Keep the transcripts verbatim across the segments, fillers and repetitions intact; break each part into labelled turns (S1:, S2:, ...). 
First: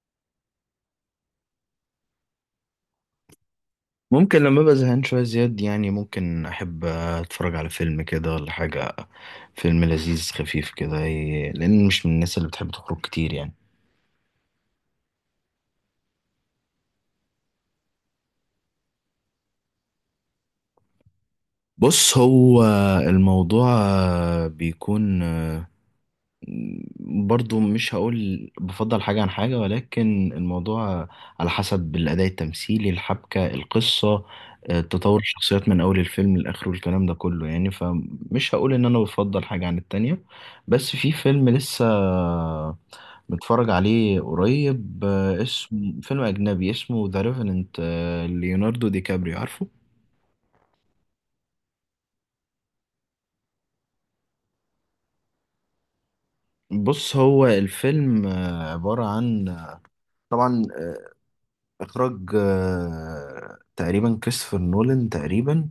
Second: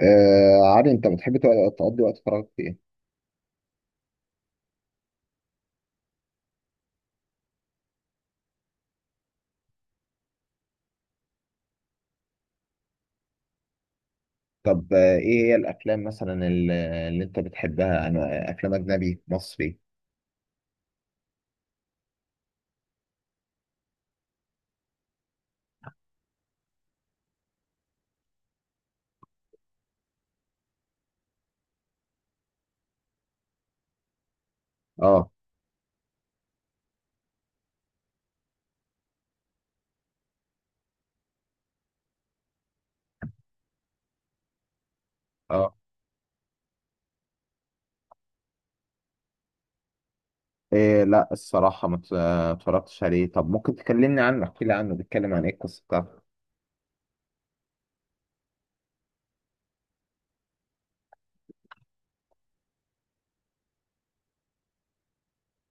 S1: آه عادي انت بتحب تق- تقضي وقت فراغك في ايه؟
S2: ممكن لما ابقى زهقان شويه زياد، يعني ممكن احب اتفرج على فيلم كده ولا حاجه. فيلم لذيذ خفيف كده، ي- لان مش من الناس اللي بتحب تخرج كتير يعني.
S1: طب آه ايه هي الافلام مثلا ال- اللي انت بتحبها؟ انا افلام اجنبي مصري.
S2: بص، هو الموضوع بيكون برضو، مش هقول بفضل حاجه عن حاجه، ولكن الموضوع على حسب الاداء التمثيلي، الحبكه، القصه، تطور
S1: اه
S2: الشخصيات من اول الفيلم لاخره، الكلام ده كله يعني، فمش هقول ان انا بفضل حاجه عن التانية. بس في فيلم لسه متفرج عليه قريب، آه،
S1: اه
S2: اسمه. فيلم أجنبي اسمه ذا ريفننت، ليوناردو دي كابريو، عارفه.
S1: إيه، لا الصراحة ما ت- آه، اتفرجتش عليه. طب ممكن تكلمني عنه، احكي لي عنه، بيتكلم عن ايه القصة بتاعته؟
S2: بص، هو الفيلم آه، عبارة عن، آه، طبعا آه، إخراج آه، تقريبا كريستوفر نولان تقريبا،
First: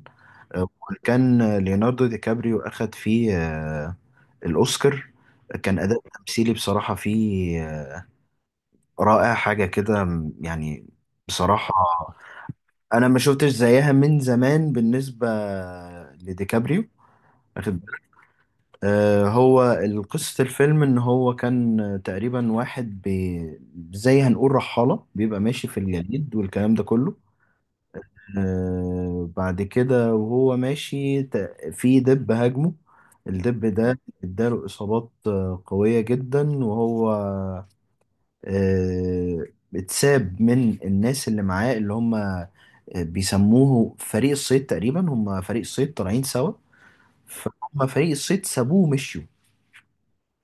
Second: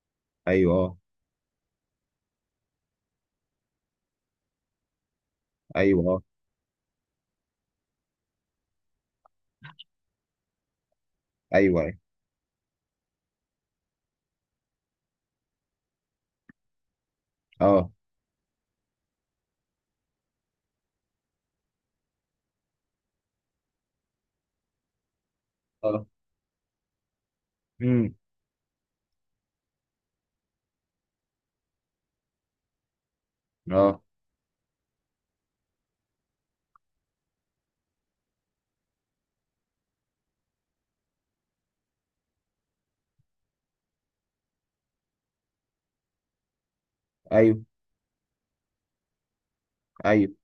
S2: آه،
S1: ايوه اه
S2: وكان آه، ليوناردو دي كابريو أخد فيه آه، الأوسكار. كان أداء
S1: ايوه اه
S2: تمثيلي بصراحة فيه آه، رائع، حاجة كده م- يعني، بصراحة
S1: ايوه ايوه
S2: أنا ما شفتش زيها من زمان بالنسبة لديكابريو. واخد
S1: اه
S2: آه، هو قصة الفيلم إن هو كان آه، تقريبا واحد بي زي هنقول رحالة بيبقى ماشي في
S1: اه
S2: الجليد والكلام ده كله.
S1: امم،
S2: آه، بعد كده وهو ماشي ت- في دب هاجمه. الدب ده
S1: اه
S2: اداله إصابات آه، قوية جدا، وهو آه، اتساب من الناس اللي معاه، اللي هم آه، بيسموه فريق الصيد تقريبا. هم فريق الصيد طالعين سوا،
S1: ايوه
S2: فهم فريق الصيد سابوه ومشيوا.
S1: ايوه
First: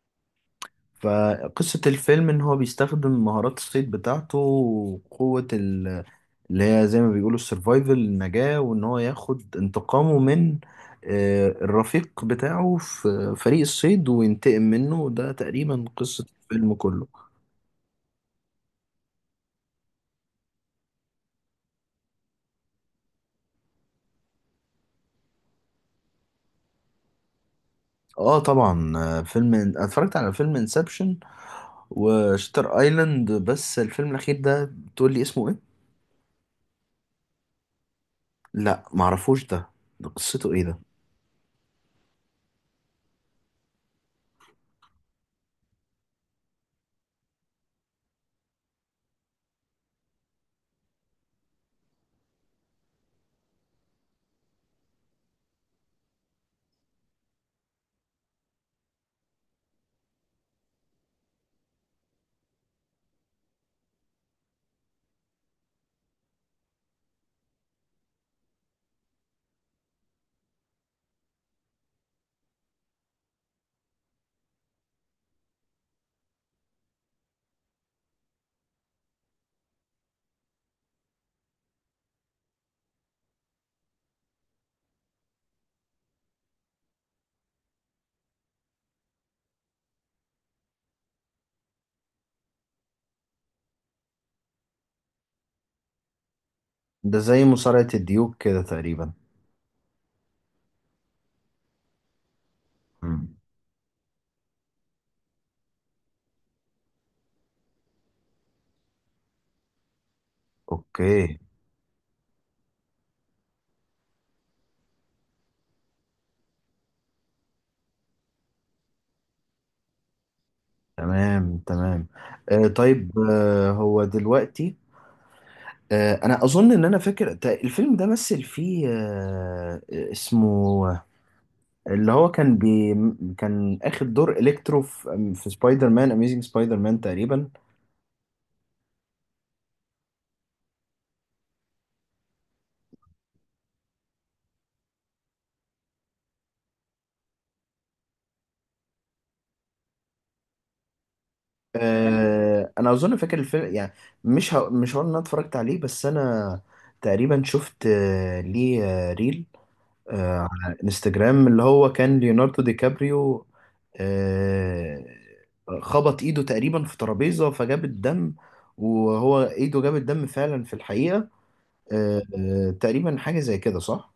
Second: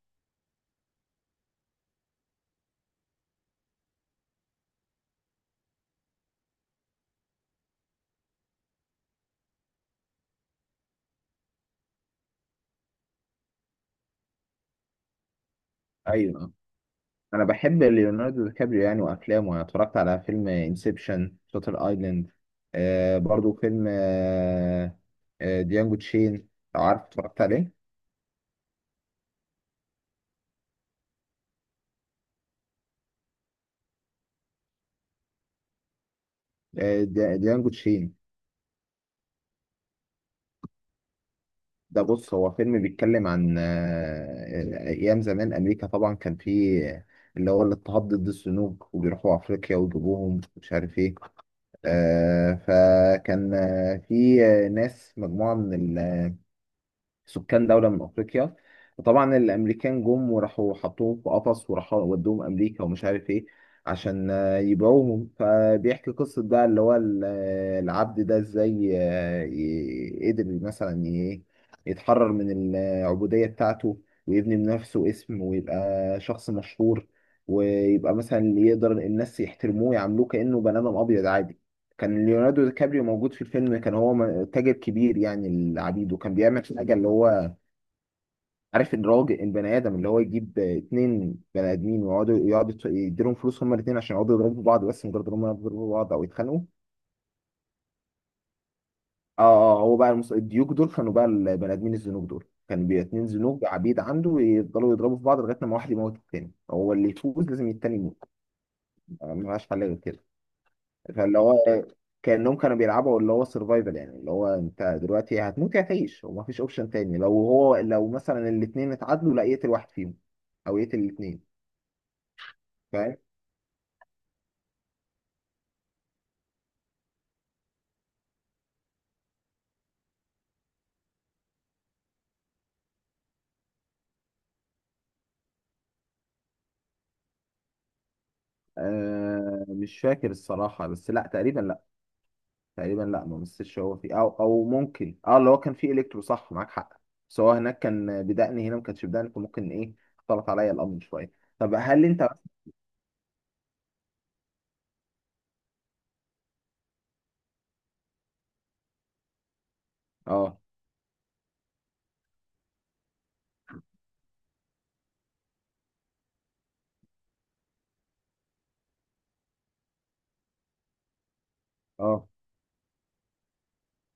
S2: فقصة الفيلم إن هو بيستخدم مهارات الصيد بتاعته وقوة ال- اللي هي زي ما بيقولوا السرفايفل، النجاة، وإن هو ياخد انتقامه من آه، الرفيق بتاعه في فريق الصيد وينتقم منه. ده تقريبا قصة
S1: ايوه
S2: الفيلم كله.
S1: انا بحب ليوناردو دي كابريو يعني، وافلامه. انا اتفرجت على فيلم انسبشن، شاتر ايلاند، آه برضو فيلم آه آه ديانجو تشين، لو عارف. اتفرجت عليه؟
S2: اه، طبعا. آه، فيلم أنا اتفرجت على فيلم انسبشن وشتر ايلاند، بس الفيلم الأخير ده تقول لي اسمه ايه؟
S1: آه دي- ديانجو تشين
S2: لا، معرفوش ده ده قصته ايه ده؟
S1: ده، بص، هو فيلم بيتكلم عن آه آه، ايام زمان. امريكا طبعا كان فيه اللي هو الاضطهاد ضد السنوك، وبيروحوا افريقيا ويجيبوهم، مش عارف ايه. آه فكان آه، في آه، ناس، مجموعة من سكان دولة من أفريقيا، وطبعا الأمريكان جم وراحوا حطوهم في قفص وراحوا ودوهم أمريكا ومش عارف إيه، عشان آه، يبيعوهم. فبيحكي قصة بقى اللي هو ال- آه، العبد ده إزاي آه، ي- قدر مثلا ي- يتحرر من العبودية بتاعته، ويبني بنفسه اسم، ويبقى شخص مشهور، ويبقى مثلا اللي يقدر الناس يحترموه، يعاملوه كأنه بني آدم أبيض عادي. كان ليوناردو دي كابريو موجود في الفيلم، كان هو م- تاجر كبير يعني العبيد، وكان بيعمل حاجه اللي هو، عارف الراجل البني ادم اللي هو يجيب اتنين بني ادمين ويقعدوا يقعدوا يت- يديلهم فلوس هما الاتنين عشان يقعدوا يضربوا بعض، بس مجرد ان هما يضربوا بعض او يتخانقوا.
S2: ده زي مصارعة الديوك كده تقريبا.
S1: اه اه آه، هو بقى المس... الديوك دول كانوا بقى، البني ادمين الزنوج دول كانوا بي اتنين زنوج عبيد عنده، يفضلوا يضربوا في بعض لغايه لما واحد يموت. التاني هو اللي يفوز، لازم التاني يموت، ما لهاش حل غير كده.
S2: اوكي.
S1: فاللي هو كأنهم كانوا بيلعبوا اللي هو سرفايفل، يعني اللي هو انت دلوقتي هتموت يا هتعيش، ومفيش اوبشن تاني. لو هو لو مثلا الاثنين اتعادلوا، لا يقتل واحد فيهم او يقتل الاثنين.
S2: تمام، تمام. آه
S1: فاهم؟
S2: طيب، آه هو دلوقتي آه انا اظن ان انا فاكر تا- الفيلم ده مثل فيه آه آه، اسمه. اللي هو كان بي كان اخد دور الكترو في, في سبايدر مان اميزing سبايدر مان تقريبا.
S1: آه مش فاكر الصراحة، بس لا تقريبا، لا تقريبا لا ما مسش. هو فيه او او ممكن، اه، اللي هو كان فيه الكترو، صح معاك حق. بس هو هناك كان بدقن، هنا ما كانش بدقن، فممكن ايه، اختلط عليا الامر شوية. طب هل انت،
S2: آه انا اظن فاكر الفيلم يعني، مش ه... مش هقول ان انا اتفرجت عليه، بس انا تقريبا شفت آه ليه آه ريل آه،
S1: اه
S2: على انستجرام، اللي هو كان ليوناردو دي كابريو آه، خبط ايده تقريبا في ترابيزة فجاب الدم. وهو ايده جاب الدم فعلا في الحقيقة، آه،
S1: اه
S2: آه، تقريبا حاجة زي كده، صح؟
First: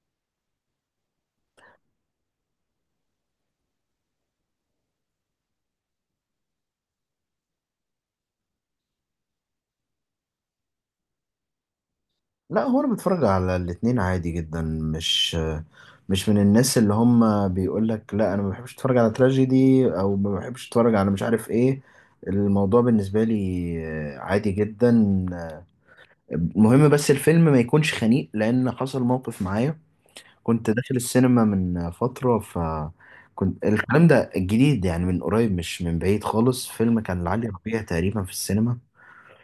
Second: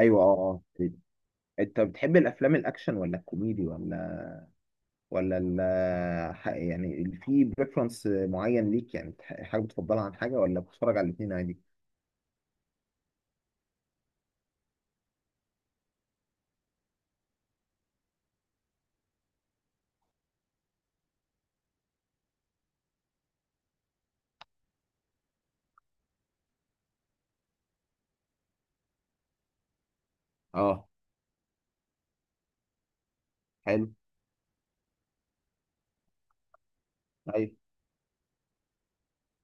S1: ايوه اه اه تقريباً. انت بتحب الافلام الاكشن ولا الكوميدي، ولا ولا ال- ح- يعني في بريفرنس معين ليك، يعني تح- حاجه بتفضلها عن حاجه، ولا بتتفرج على الاثنين عادي؟
S2: لا، هو انا بتفرج على الاتنين عادي جدا. مش مش من الناس اللي هم بيقول لك لا، انا ما بحبش اتفرج على تراجيدي، او ما بحبش اتفرج على مش عارف ايه. الموضوع بالنسبة لي آه، عادي جدا. المهم بس الفيلم ما يكونش خنيق، لان حصل موقف معايا، كنت
S1: اه
S2: داخل السينما من فترة. ف كنت
S1: حلو.
S2: الكلام ده الجديد يعني، من قريب مش من بعيد خالص. فيلم كان لعلي
S1: ايوه
S2: ربيع تقريبا في السينما،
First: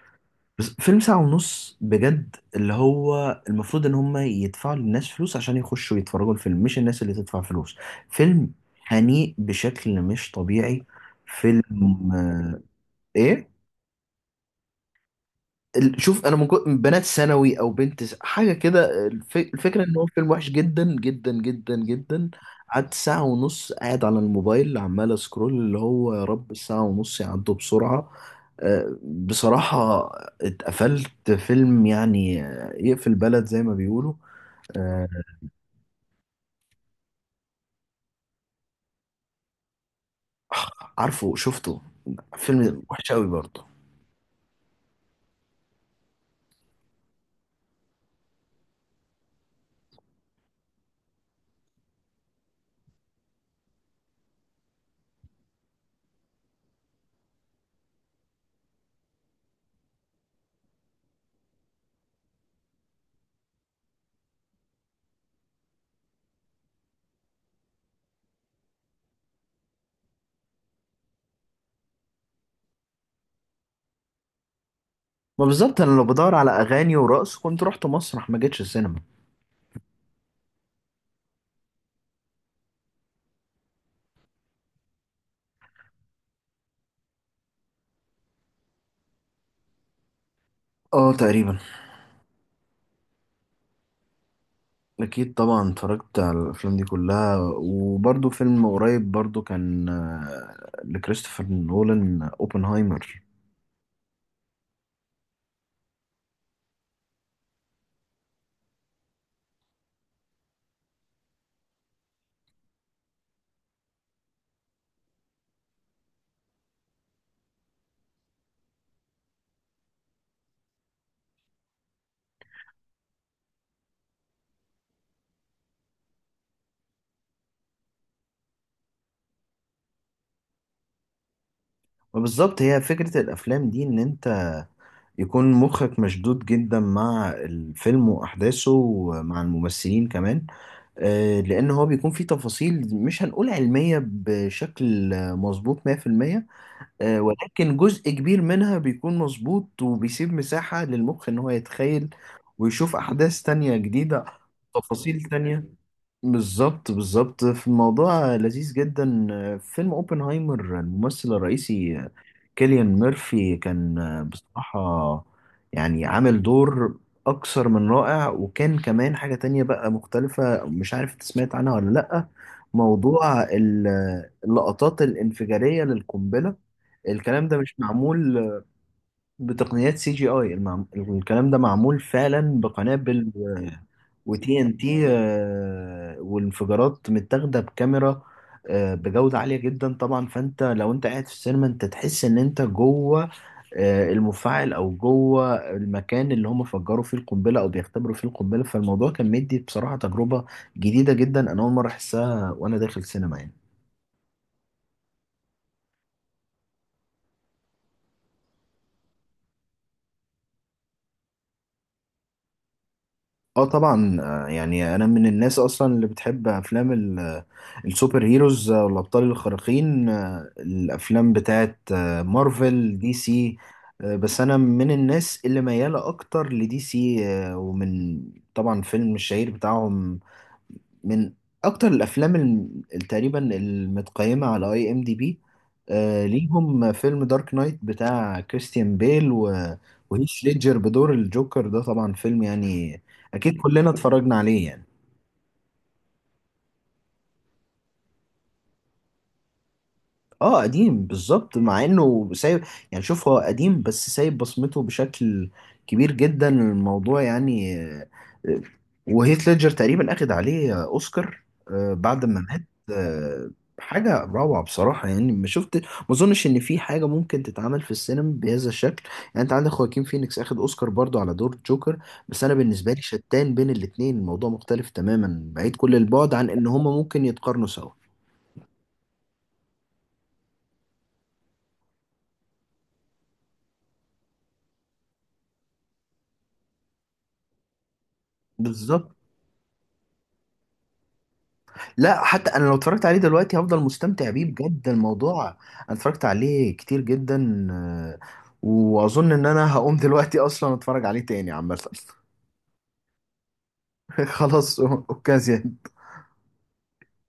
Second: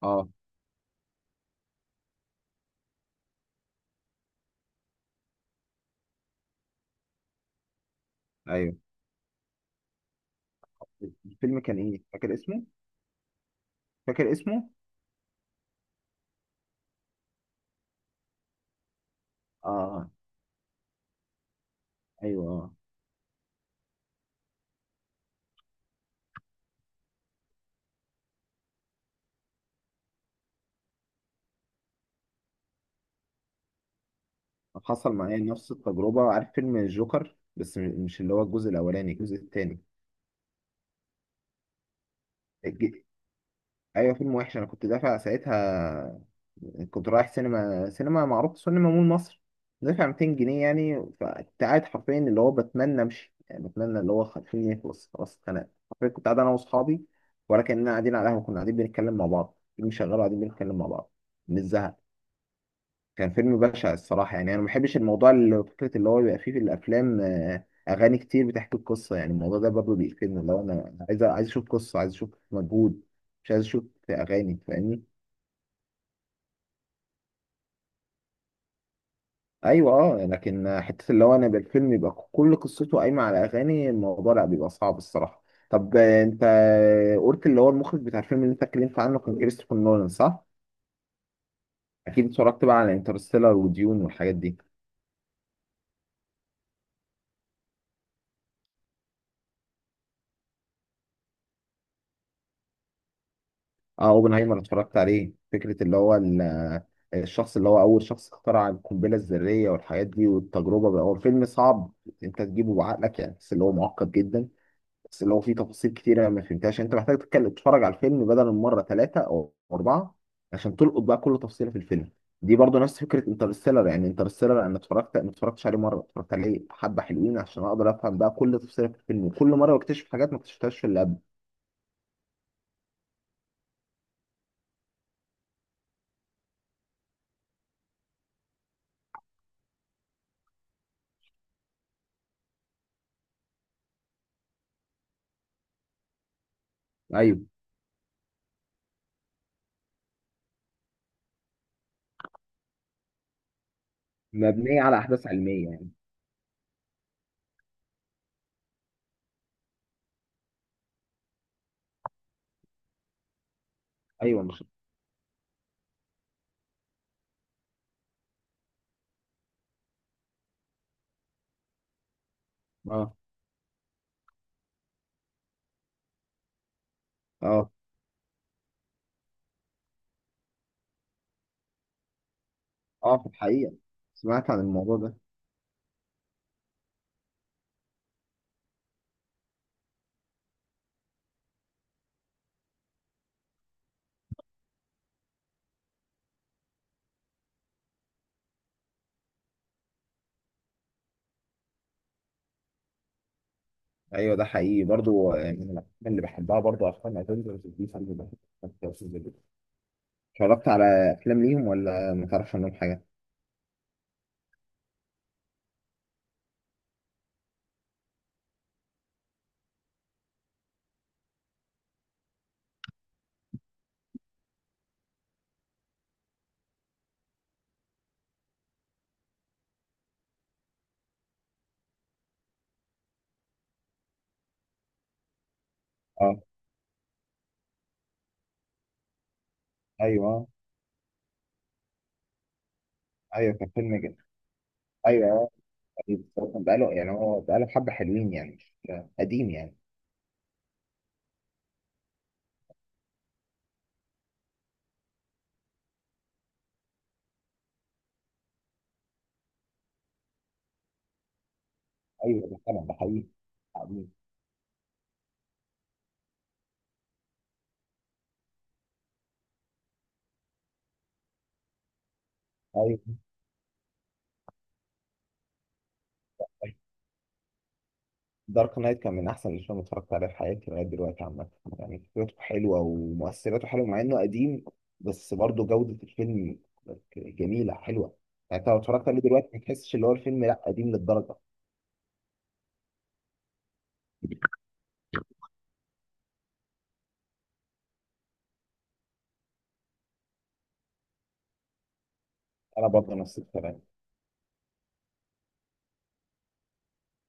S1: اه
S2: بس فيلم ساعة ونص بجد، اللي هو المفروض ان هم يدفعوا للناس فلوس عشان يخشوا يتفرجوا الفيلم، مش الناس اللي تدفع فلوس. فيلم
S1: ايوه
S2: خنيق بشكل مش طبيعي.
S1: الفيلم
S2: فيلم
S1: كان ايه؟ فاكر
S2: آه،
S1: اسمه؟
S2: ايه
S1: فاكر اسمه؟
S2: ال- شوف، انا من كو- من بنات ثانوي او بنت س- حاجه كده، الف- الفكره ان هو
S1: اه
S2: فيلم وحش جدا جدا جدا جدا.
S1: ايوه اه
S2: قعدت ساعه ونص قاعد على الموبايل عمال اسكرول، اللي هو يا رب الساعه ونص يعدوا بسرعه. آه، بصراحه اتقفلت. فيلم يعني آه، يقفل بلد زي ما بيقولوا. آه،
S1: حصل معايا نفس التجربه. عارف فيلم الجوكر، بس م- مش اللي هو الجزء الاولاني، الجزء الثاني.
S2: عارفه، شفته. فيلم وحش قوي برضه.
S1: ايوه فيلم وحش. انا كنت دافع ساعتها، كنت رايح سينما سينما معروف، سينما مول مصر، دافع مئتين جنيه يعني. فكنت قاعد حرفيا اللي هو بتمنى امشي، يعني بتمنى اللي هو خليني يخلص خلاص، اتخنقت حرفيا. كنت قاعد انا واصحابي ولا كاننا قاعدين على قهوه، كنا قاعدين بنتكلم مع بعض، فيلم شغال وقاعدين بنتكلم مع بعض من الزهق. كان فيلم بشع الصراحه. يعني انا ما بحبش الموضوع اللي فكره اللي هو بيبقى فيه في الافلام آه، اغاني كتير بتحكي القصه، يعني الموضوع ده برضه بيقفلني. اللي هو انا عايز عايز اشوف قصه، عايز اشوف مجهود، مش عايز اشوف اغاني، فاهمني؟
S2: ما بالظبط، انا لو بدور على اغاني ورقص كنت رحت مسرح ما جيتش السينما.
S1: ايوه اه لكن حته اللي هو انا يبقى الفيلم يبقى كل قصته قايمه على اغاني، الموضوع لا، بيبقى صعب الصراحه. طب آه، انت قلت اللي هو المخرج بتاع الفيلم اللي انت اتكلمت عنه كان كريستوفر نولان، صح؟
S2: اه، تقريبا.
S1: اكيد اتفرجت بقى على انترستيلر وديون والحاجات دي.
S2: أكيد طبعا اتفرجت على الأفلام دي كلها. وبرضه فيلم قريب برضه كان آه، لكريستوفر نولان، آه، أوبنهايمر.
S1: اه، اوبنهايمر اتفرجت عليه. فكره اللي هو ال- الشخص اللي هو اول شخص اخترع القنبله الذريه والحاجات دي والتجربه بقى. هو فيلم صعب، انت تجيبه بعقلك يعني، بس اللي هو معقد جدا. بس لو في تفاصيل كتيرة أنا ما فهمتهاش، يعني انت محتاج تتكلم تتفرج على الفيلم بدل من مرة، ثلاثة او اربعة، عشان تلقط بقى كل تفصيلة في الفيلم. دي برضو نفس فكرة انترستيلر. يعني انترستيلر انا اتفرجت ما اتفرجتش عليه مرة، اتفرجت عليه حبة حلوين عشان اقدر افهم بقى كل تفصيلة في الفيلم، وكل مرة بكتشف حاجات ما اكتشفتهاش في اللي قبل.
S2: وبالظبط هي فكرة الأفلام دي، إن أنت يكون مخك مشدود جدا مع الفيلم وأحداثه ومع الممثلين كمان، آه، لأن هو بيكون فيه تفاصيل مش هنقول علمية بشكل آه، مظبوط ميه في الميه، آه،
S1: ايوه،
S2: ولكن جزء كبير منها بيكون مظبوط وبيسيب مساحة للمخ إن هو يتخيل ويشوف أحداث تانية جديدة،
S1: مبنية على
S2: تفاصيل
S1: احداث علمية
S2: تانية.
S1: يعني.
S2: بالظبط، بالظبط، في الموضوع لذيذ جدا. فيلم اوبنهايمر، الممثل الرئيسي كيليان ميرفي، كان
S1: ايوه مش،
S2: بصراحة يعني عامل دور أكثر من رائع. وكان كمان حاجة تانية بقى مختلفة، مش عارف انت سمعت عنها ولا لأ،
S1: اه
S2: موضوع ال- اللقطات الانفجارية للقنبلة. الكلام ده
S1: اه
S2: مش معمول بتقنيات سي جي اي، الكلام ده معمول فعلا
S1: اه في
S2: بقنابل
S1: الحقيقة سمعت
S2: وتي
S1: عن
S2: ان
S1: الموضوع
S2: تي،
S1: ده.
S2: والانفجارات متاخده بكاميرا آه، بجوده عاليه جدا. طبعا فانت لو انت قاعد في السينما، انت تحس ان انت جوه آه، المفاعل او جوه المكان اللي هم فجروا فيه القنبله او بيختبروا فيه القنبله. فالموضوع كان مدي بصراحه تجربه جديده جدا، انا اول مره احسها وانا داخل سينما يعني.
S1: ايوه ده حقيقي برضو. آه، من الافلام اللي بحبها برضو افلام افنجرز دي. فيلم اتفرجت على افلام ليهم ولا ما تعرفش عنهم حاجه؟
S2: اه طبعا، آه، يعني انا من الناس اصلا اللي بتحب افلام ال- آه، السوبر هيروز، آه، والابطال الخارقين. آه، الافلام بتاعت آه، مارفل، دي سي، آه، بس انا من الناس اللي ميالة اكتر لدي سي، آه، ومن طبعا فيلم الشهير بتاعهم، من اكتر الافلام الم- تقريبا المتقيمه على اي ام دي بي آه
S1: اه
S2: ليهم، فيلم دارك نايت بتاع كريستيان بيل و- وهيث
S1: ايوه
S2: ليدجر بدور الجوكر. ده طبعا فيلم يعني
S1: ايوه
S2: اكيد
S1: كان
S2: كلنا
S1: فيلم جدا،
S2: اتفرجنا عليه يعني.
S1: ايوه ايوه. بس هو كان بقاله يعني، هو بقاله حبه حلوين يعني، مش قديم يعني.
S2: اه، قديم بالظبط. مع انه سايب يعني، شوف هو قديم بس سايب بصمته بشكل كبير جدا الموضوع يعني. آه، آه، وهيث ليدجر تقريبا اخد عليه آه، اوسكار آه، بعد ما
S1: ايوه ده
S2: مات.
S1: فعلا، ده حقيقي
S2: آه،
S1: قديم.
S2: حاجة روعة بصراحة يعني. ما شفت ما اظنش ان في حاجة ممكن تتعمل في السينما بهذا الشكل. يعني انت عندك خواكين فينيكس اخد اوسكار برضو على دور جوكر، بس انا بالنسبة
S1: ايوه،
S2: لي شتان بين الاتنين، الموضوع مختلف تماما بعيد كل البعد عن ان هما ممكن يتقارنوا سوا.
S1: دارك نايت كان من احسن الافلام اللي اتفرجت عليها في حياتي لغايه دلوقتي عامه. يعني فكرته حلوه ومؤثراته حلوه مع انه قديم، بس برضه جوده الفيلم جميله حلوه. يعني انت لو اتفرجت
S2: بالظبط.
S1: عليه دلوقتي ما تحسش اللي هو الفيلم لا قديم للدرجه.
S2: لا، حتى انا لو اتفرجت عليه دلوقتي هفضل مستمتع بيه بجد. الموضوع انا اتفرجت عليه كتير جدا، آه، واظن ان انا هقوم دلوقتي اصلا اتفرج عليه تاني عامه.
S1: انا برضه نفس الكلام.
S2: خلاص اوكازيا